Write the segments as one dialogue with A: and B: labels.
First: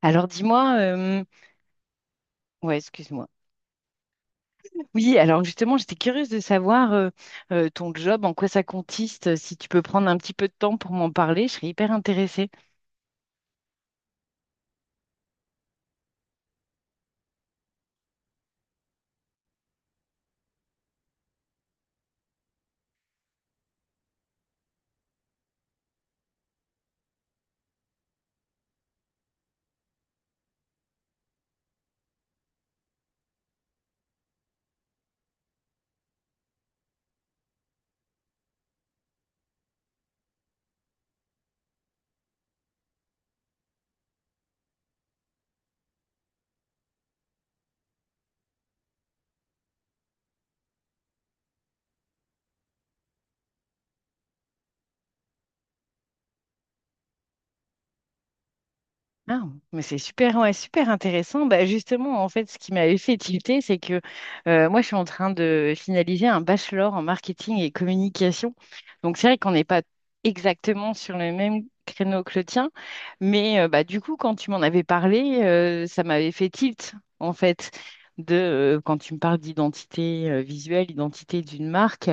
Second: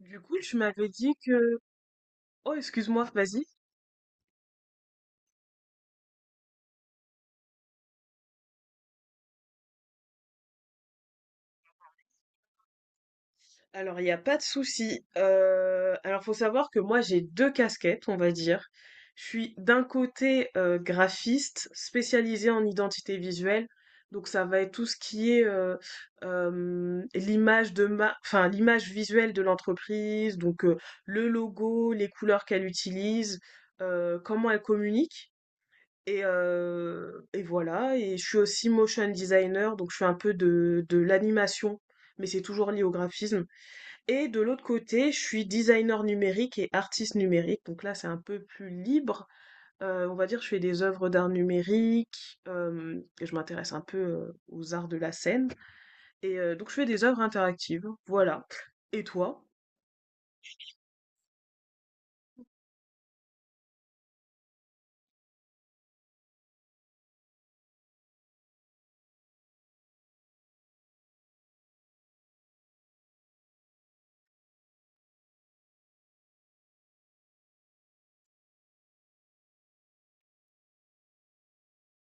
A: Du
B: Alors
A: coup, tu
B: dis-moi,
A: m'avais dit que... Oh,
B: ouais,
A: excuse-moi,
B: excuse-moi.
A: vas-y.
B: Oui, alors justement, j'étais curieuse de savoir ton job, en quoi ça consiste. Si tu peux prendre un petit peu de temps pour m'en parler, je serais hyper intéressée.
A: Alors, il n'y a pas de souci. Faut savoir que moi, j'ai deux casquettes, on va dire. Je suis d'un côté graphiste spécialisée en identité visuelle. Donc, ça va être tout ce qui est l'image de ma, l'image visuelle de l'entreprise, donc le logo, les couleurs qu'elle utilise, comment elle communique. Et voilà et je suis aussi motion designer, donc je fais un peu de l'animation, mais c'est toujours lié au graphisme. Et de l'autre côté, je suis designer numérique et artiste numérique, donc là, c'est un peu plus libre. On va dire, je fais des œuvres d'art numérique, hem et je m'intéresse un peu, aux arts de la scène et donc je fais des œuvres interactives, voilà. Et
B: Ah,
A: toi?
B: mais c'est super, ouais, super intéressant. Bah, justement, en fait, ce qui m'avait fait tilter, c'est que moi, je suis en train de finaliser un bachelor en marketing et communication. Donc, c'est vrai qu'on n'est pas exactement sur le même créneau que le tien, mais bah, du coup, quand tu m'en avais parlé, ça m'avait fait tilt, en fait, de quand tu me parles d'identité visuelle, identité d'une marque,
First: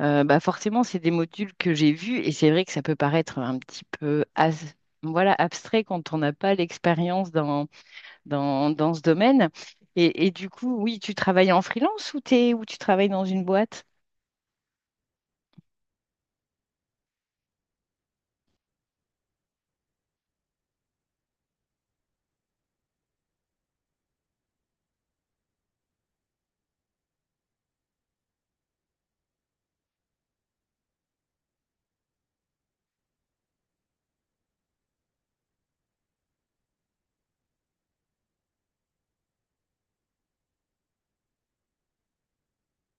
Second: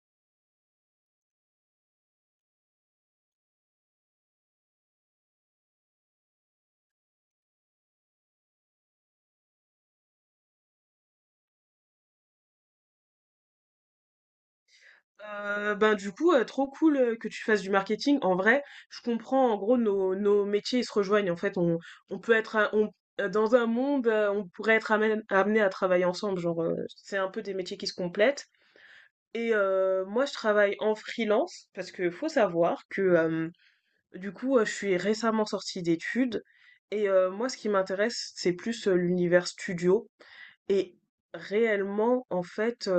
B: bah, forcément, c'est des modules que j'ai vus et c'est vrai que ça peut paraître un petit peu as voilà, abstrait quand on n'a pas l'expérience dans ce domaine. Et du coup, oui, tu travailles en freelance ou tu travailles dans une boîte?
A: Ben du coup, trop cool que tu fasses du marketing. En vrai, je comprends. En gros, nos métiers ils se rejoignent. En fait, on peut dans un monde, on pourrait être amené à travailler ensemble. Genre, c'est un peu des métiers qui se complètent. Et moi, je travaille en freelance parce que faut savoir que je suis récemment sortie d'études. Et moi, ce qui m'intéresse, c'est plus l'univers studio. Et réellement, en fait.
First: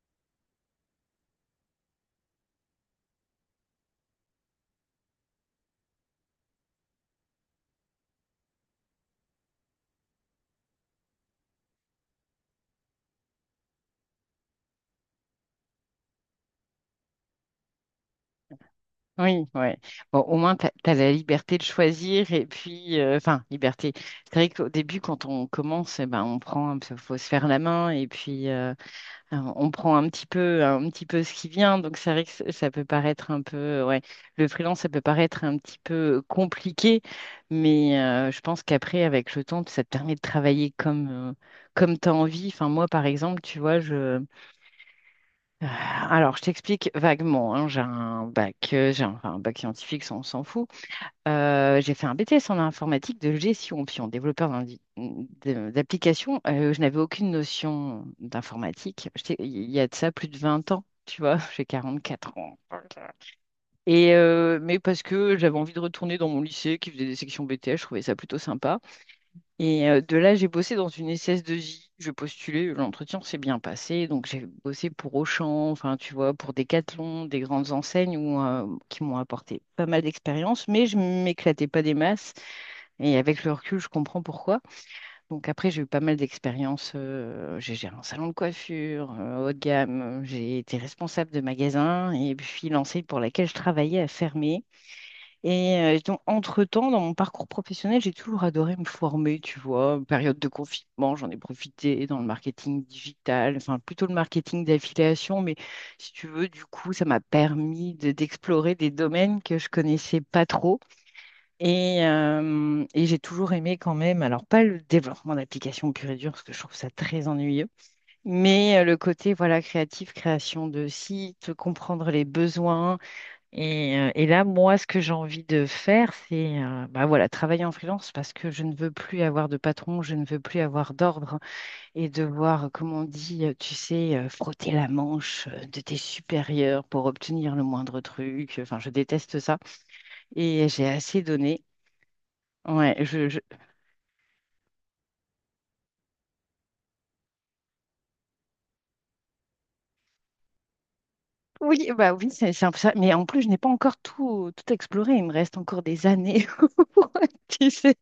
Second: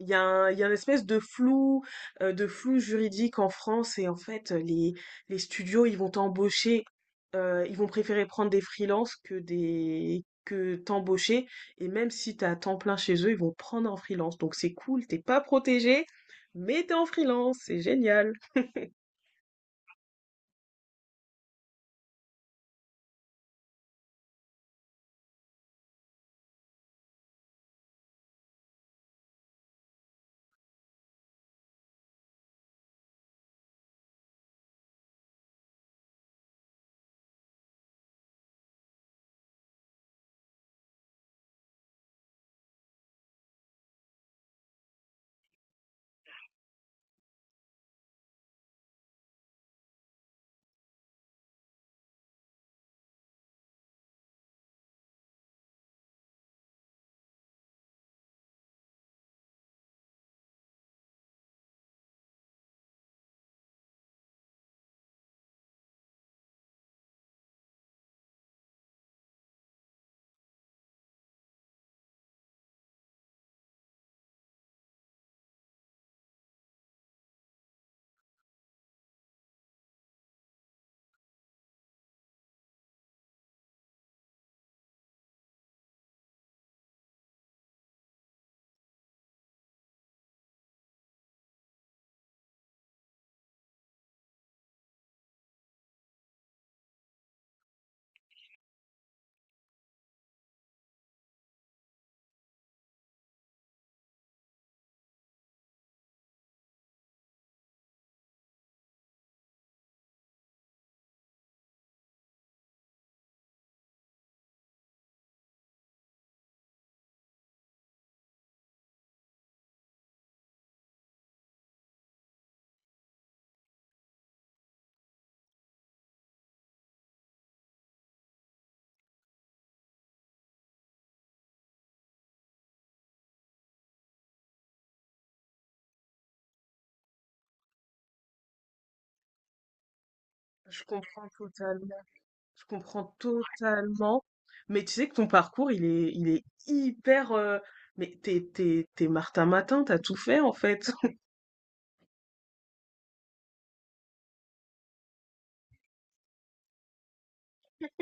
A: Il y a une espèce de flou juridique en France. Et les studios ils vont t'embaucher, ils vont préférer prendre des freelances que t'embaucher, et même si t'as à temps plein chez eux ils vont prendre en freelance. Donc c'est cool, t'es pas protégé mais t'es en freelance, c'est génial.
B: Oui, ouais. Bon, au moins, tu as la liberté de choisir et puis, enfin, liberté. C'est vrai qu'au début, quand on commence, eh ben, on prend faut se faire la main et puis, alors, on prend un petit peu ce qui vient, donc c'est vrai que ça peut paraître un peu, ouais, le freelance, ça peut paraître un petit peu compliqué, mais je pense qu'après, avec le temps, ça te permet de travailler comme tu as envie. Enfin, moi, par exemple, tu vois, alors je t'explique vaguement, hein, j'ai un bac, j'ai un, enfin, un bac scientifique, ça, on s'en fout, j'ai fait un BTS en informatique de gestion, puis en développeur d'applications. Je n'avais aucune notion d'informatique. Il y a de ça plus de 20 ans, tu vois, j'ai 44 ans. Et mais parce que j'avais envie de retourner dans mon lycée qui faisait des sections BTS, je trouvais ça plutôt sympa. Et de là, j'ai bossé dans une SS2I. Je postulais, l'entretien s'est bien passé. Donc, j'ai bossé pour Auchan, enfin, tu vois, pour Decathlon, des grandes enseignes où, qui m'ont apporté pas mal d'expérience, mais je m'éclatais pas des masses. Et avec le recul, je comprends pourquoi. Donc, après, j'ai eu pas mal d'expériences. J'ai géré un salon de coiffure, haut de gamme. J'ai été responsable de magasin. Et puis, l'enseigne pour laquelle je travaillais a fermé. Et donc, entre-temps, dans mon parcours professionnel, j'ai toujours adoré me former, tu vois. Période de confinement, j'en ai profité dans le marketing digital, enfin plutôt le marketing d'affiliation, mais si tu veux, du coup, ça m'a permis d'explorer des domaines que je connaissais pas trop. Et j'ai toujours aimé quand même, alors pas le développement d'applications pur et dur, parce que je trouve ça très ennuyeux, mais le côté, voilà, créatif, création de sites, comprendre les besoins et là, moi, ce que j'ai envie de faire, c'est bah voilà, travailler en freelance parce que je ne veux plus avoir de patron, je ne veux plus avoir d'ordre et devoir, comme on dit, tu sais, frotter la manche de tes supérieurs pour obtenir le moindre truc. Enfin, je déteste ça et
A: Je
B: j'ai assez
A: comprends
B: donné.
A: totalement. Je
B: Ouais,
A: comprends
B: je, je-
A: totalement. Mais tu sais que ton parcours, il est hyper. Mais t'es Martin Matin, t'as tout fait en fait.
B: Oui, bah oui, c'est un peu ça. Mais en plus, je n'ai pas encore tout, tout exploré. Il me reste encore des années. Tu sais,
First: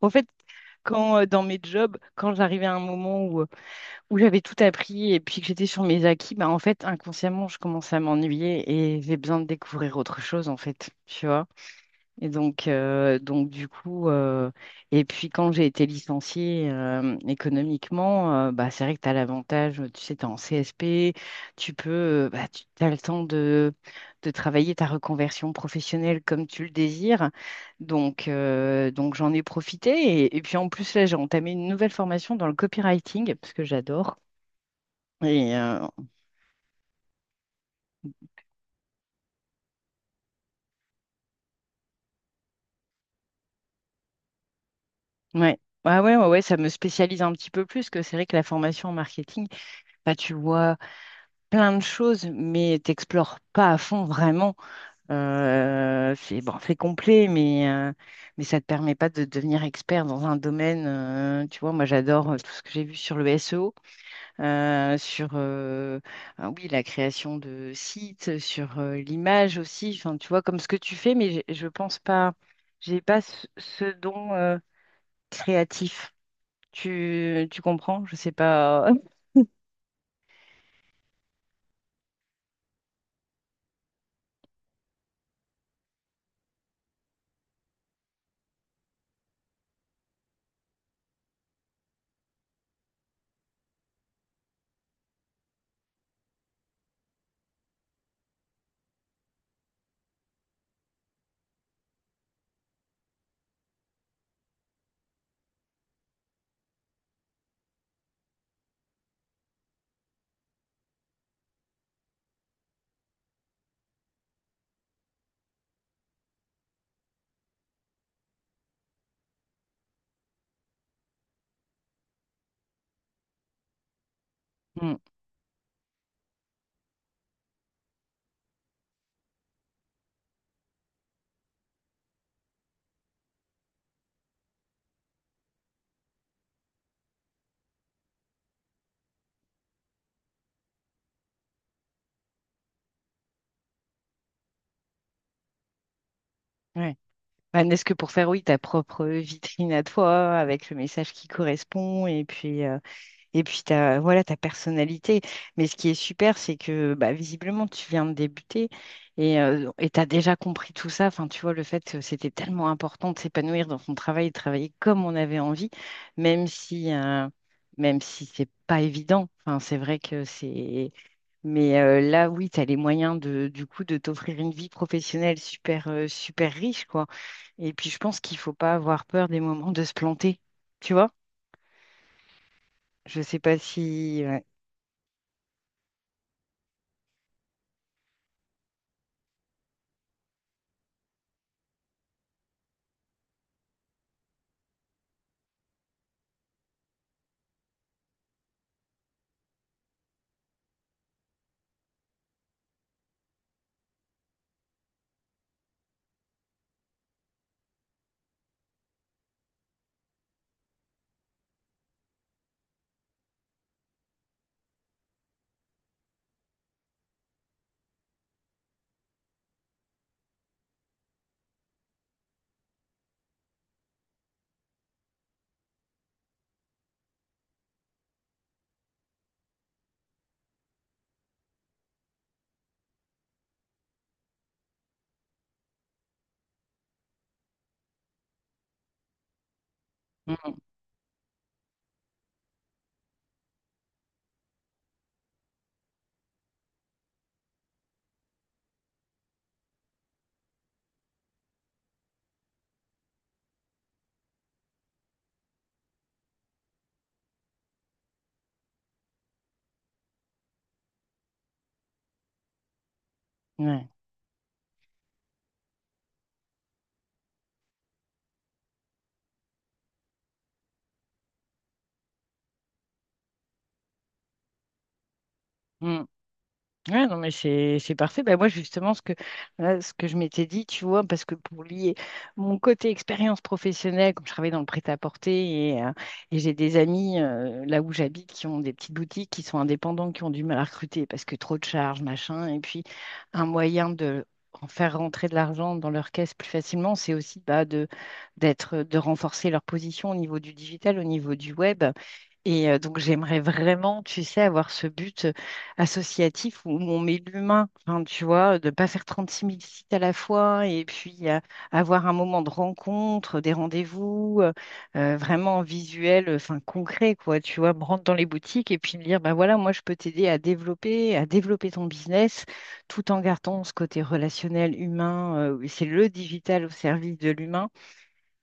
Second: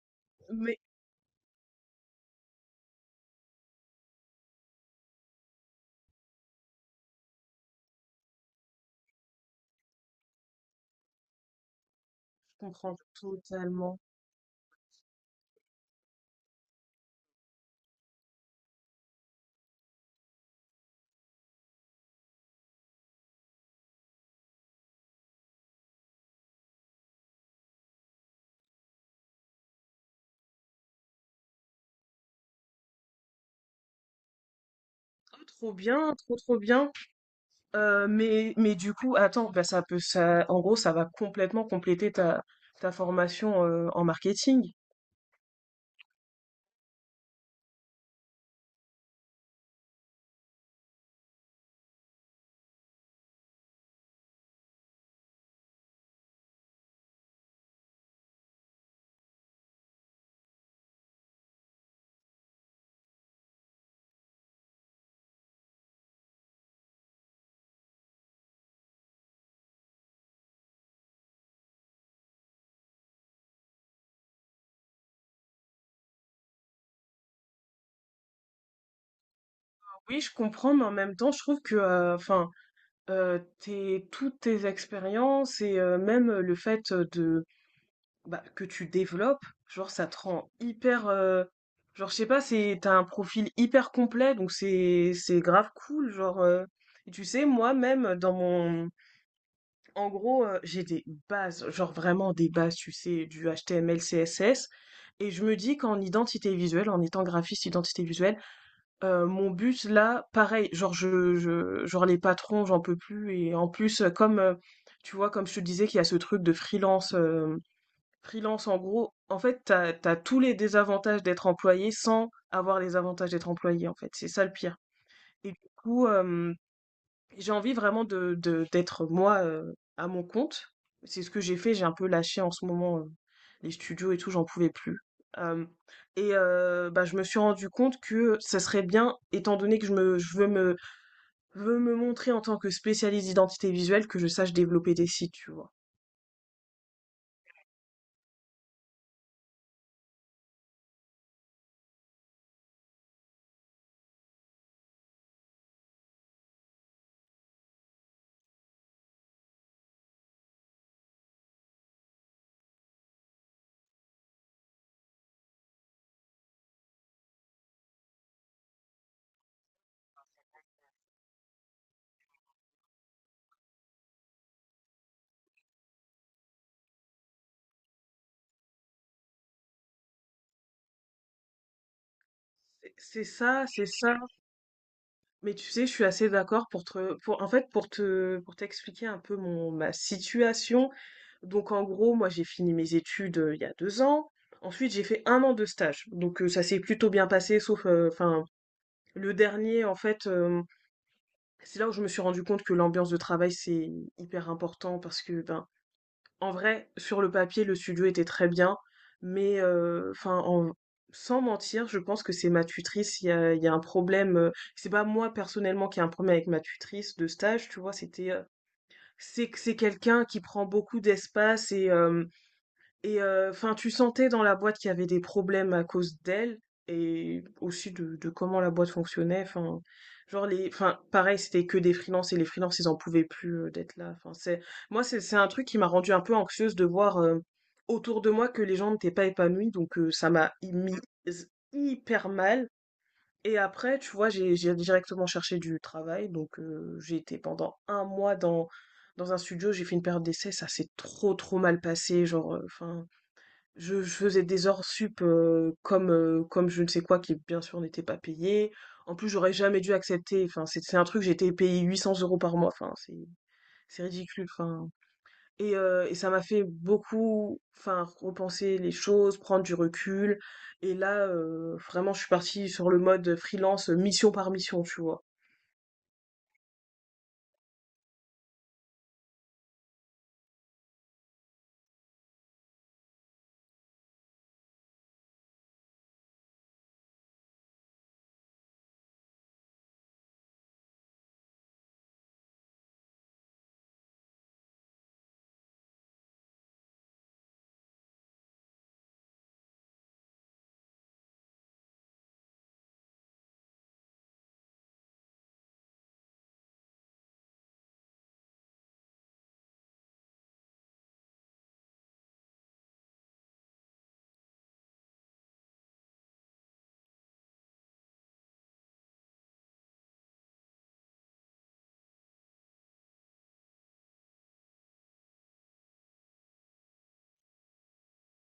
B: en fait, quand dans mes jobs, quand j'arrivais à un moment où j'avais tout appris et puis que j'étais sur mes acquis, bah en fait, inconsciemment, je commençais à m'ennuyer et j'ai besoin de découvrir autre chose, en fait, tu vois. Et donc,
A: Comprends
B: euh, donc du
A: totalement.
B: coup, et puis quand j'ai été licenciée économiquement, bah, c'est vrai que tu as l'avantage, tu sais, tu es en CSP, tu peux, bah, tu as le temps de travailler ta reconversion professionnelle comme tu le désires. Donc, j'en ai profité. Et puis en plus, là, j'ai entamé une nouvelle formation dans le copywriting, parce que j'adore.
A: Oh,
B: Et
A: trop
B: euh,
A: bien, trop bien. Mais du coup, attends, bah ça peut ça en gros, ça va complètement compléter ta formation en marketing.
B: ouais. Ah ouais, ouais, ouais, ça me spécialise un petit peu plus, que c'est vrai que la formation en marketing, bah, tu vois plein de choses, mais t'explores pas à fond vraiment. C'est bon, c'est complet, mais ça te permet pas de devenir expert dans un domaine. Tu vois, moi j'adore tout ce que j'ai vu sur le SEO, sur ah oui, la création de sites, sur l'image aussi, enfin, tu vois, comme ce que tu fais, mais je pense pas, j'ai pas ce don créatif. Tu comprends? Je sais pas.
A: Oui, je comprends, mais en même temps, je trouve que, tes toutes tes expériences et même le fait, de bah, que tu développes, genre ça te rend hyper, genre je sais pas, c'est t'as un profil hyper complet. Donc c'est grave cool genre, et tu sais moi-même dans mon en gros, j'ai des bases, genre vraiment des bases, tu sais, du HTML, CSS. Et je me dis qu'en identité visuelle, en étant graphiste identité visuelle, mon but là, pareil, genre je genre les patrons, j'en peux plus. Et en plus, tu vois, comme je te disais qu'il y a ce truc de freelance, freelance en gros, en fait, t'as tous les désavantages d'être employé sans avoir les avantages d'être employé, en fait. C'est ça le pire
B: Mm,
A: et du coup, euh, j'ai envie vraiment d'être moi à mon compte. C'est ce que j'ai fait, j'ai un peu lâché en ce moment les studios et tout, j'en pouvais plus. Euh, Bah, je me suis rendu compte que ça serait bien, étant donné que je me, je veux me montrer en tant que spécialiste d'identité visuelle, que je sache développer des sites, tu vois.
B: ouais. Bah, n'est-ce que pour faire, oui, ta propre vitrine à toi, avec le message qui correspond, et puis, et puis ta, voilà, ta personnalité. Mais ce qui est super, c'est que bah, visiblement, tu viens de débuter et tu as déjà compris tout ça. Enfin, tu vois, le fait que c'était tellement important de s'épanouir dans son travail, de travailler comme on avait envie, même si, euh, même si c'est pas évident. Enfin, c'est vrai que c'est. Mais là, oui, tu as les moyens de, du coup, de t'offrir une vie professionnelle super, super riche, quoi. Et puis, je pense qu'il faut pas avoir peur des moments de se planter. Tu vois? Je
A: C'est
B: sais pas
A: ça, c'est ça.
B: si... ouais.
A: Mais tu sais, je suis assez d'accord pour te, pour, en fait, pour te, pour t'expliquer un peu ma situation. Donc, en gros, moi, j'ai fini mes études il y a 2 ans. Ensuite, j'ai fait 1 an de stage. Donc, ça s'est plutôt bien passé, sauf, enfin, le dernier, en fait, c'est là où je me suis rendu compte que l'ambiance de travail, c'est hyper important parce que, ben, en vrai, sur le papier, le studio était très bien, mais sans mentir, je pense que c'est ma tutrice. Il y a un problème. C'est pas moi personnellement qui ai un problème avec ma tutrice de stage, tu vois. C'est quelqu'un qui prend beaucoup d'espace et enfin, tu sentais dans la boîte qu'il y avait des problèmes à cause d'elle et aussi de comment la boîte fonctionnait. Enfin, pareil, c'était que des freelances et les freelances, ils en pouvaient plus d'être là. C'est un truc qui m'a rendu un peu anxieuse de voir autour de moi que les gens n'étaient pas épanouis, donc ça m'a
B: Mm,
A: mis hyper mal. Et après, tu vois, j'ai directement cherché du travail, donc j'ai été pendant 1 mois dans dans un studio, j'ai fait une période d'essai, ça s'est trop mal passé, genre, je faisais des hors sup comme je ne sais quoi, qui bien sûr n'était pas payé. En plus, j'aurais jamais dû accepter. C'est un truc, j'ai été payé 800 € par mois.
B: ouais.
A: C'est ridicule. Et ça m'a fait beaucoup, enfin, repenser les choses, prendre du recul. Et là, vraiment, je suis partie sur le mode freelance, mission par mission, tu vois.
B: Mm. Ouais, non, mais c'est parfait. Bah, moi, justement, ce que je m'étais dit, tu vois, parce que pour lier mon côté expérience professionnelle, comme je travaille dans le prêt-à-porter et j'ai des amis là où j'habite qui ont des petites boutiques, qui sont indépendants, qui ont du mal à recruter parce que trop de charges, machin. Et puis, un moyen de en faire rentrer de l'argent dans leur caisse plus facilement, c'est aussi bah, de renforcer leur position au niveau du digital, au niveau du web. Et donc, j'aimerais vraiment, tu sais, avoir ce but associatif où on met l'humain, enfin, tu vois, de pas faire trente-six mille sites à la fois et puis avoir un moment de rencontre, des rendez-vous, vraiment visuel, enfin concret, quoi, tu vois, me rendre dans les boutiques et puis me dire, ben voilà, moi je peux t'aider à développer, ton business tout en gardant ce côté relationnel humain, c'est le digital au service de l'humain.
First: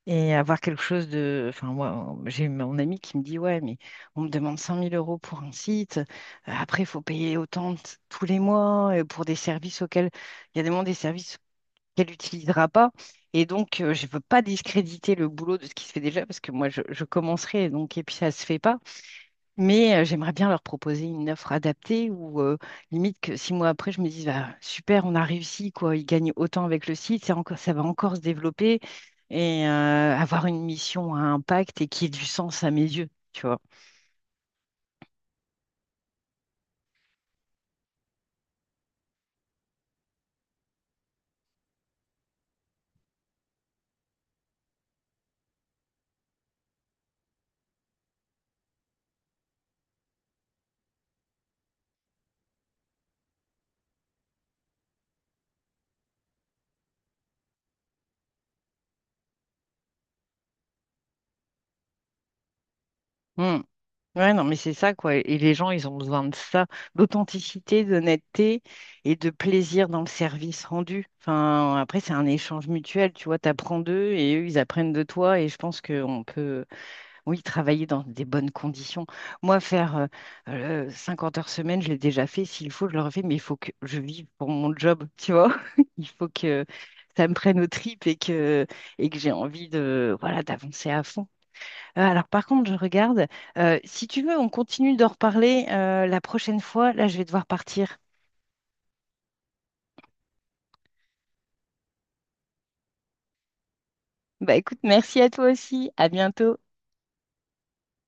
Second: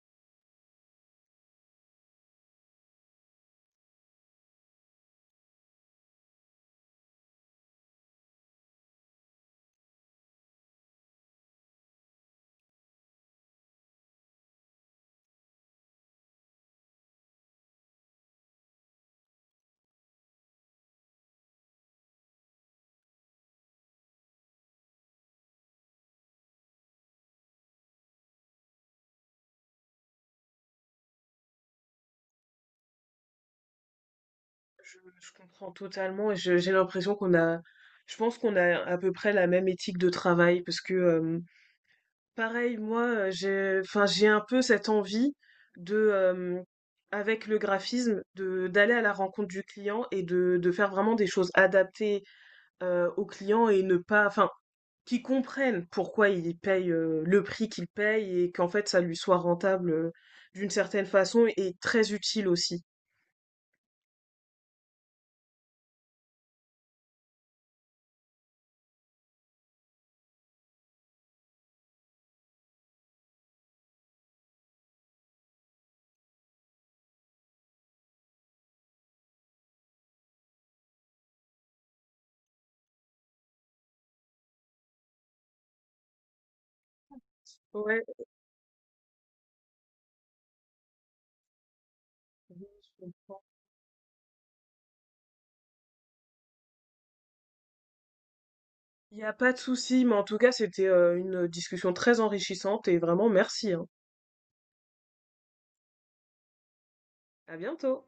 B: Et avoir quelque chose de... Enfin, moi, j'ai mon ami qui me dit, ouais, mais on me demande 100 000 euros pour un site. Après, il faut payer autant tous les mois pour des services auxquels... Il y a des moments des services qu'elle n'utilisera pas. Et donc, je ne veux pas discréditer le boulot de ce qui se fait déjà parce que moi, je commencerai. Donc, et puis, ça ne se fait pas. Mais j'aimerais bien leur proposer une offre adaptée ou limite que 6 mois après, je me dise, bah, super, on a réussi, quoi. Ils gagnent autant avec le site, c'est encore, ça va encore se développer et avoir une mission à impact et qui ait du sens à mes yeux, tu vois.
A: Je comprends totalement et j'ai l'impression qu'on a, je pense qu'on a à peu près la même éthique de travail parce que pareil, moi, j'ai un peu cette envie de, euh, avec le graphisme, de d'aller à la rencontre du client et de faire vraiment des choses adaptées au client et ne pas, enfin, qu'il comprennent pourquoi il paye le prix qu'il paye et qu'en fait ça lui soit rentable d'une certaine façon et très utile aussi.
B: Hmm. Ouais, non, mais c'est ça, quoi. Et les gens, ils ont besoin de ça, d'authenticité, d'honnêteté et de plaisir dans le service rendu. Enfin, après, c'est un échange mutuel, tu vois, t'apprends d'eux et eux, ils apprennent de toi. Et je pense qu'on peut. Oui, travailler dans des bonnes conditions. Moi, faire 50 heures semaine, je l'ai déjà fait. S'il faut, je le refais, mais il faut que je vive pour mon job, tu vois. Il faut que ça me prenne aux
A: Ouais,
B: tripes et que j'ai envie de, voilà, d'avancer à fond. Alors, par
A: oui,
B: contre, je
A: je
B: regarde.
A: comprends.
B: Si tu veux, on continue d'en reparler la prochaine fois. Là, je vais devoir partir.
A: Il n'y a pas de souci, mais en tout cas, c'était une discussion très enrichissante et vraiment merci, hein.
B: Bah écoute, merci à toi aussi. À bientôt.
A: À bientôt.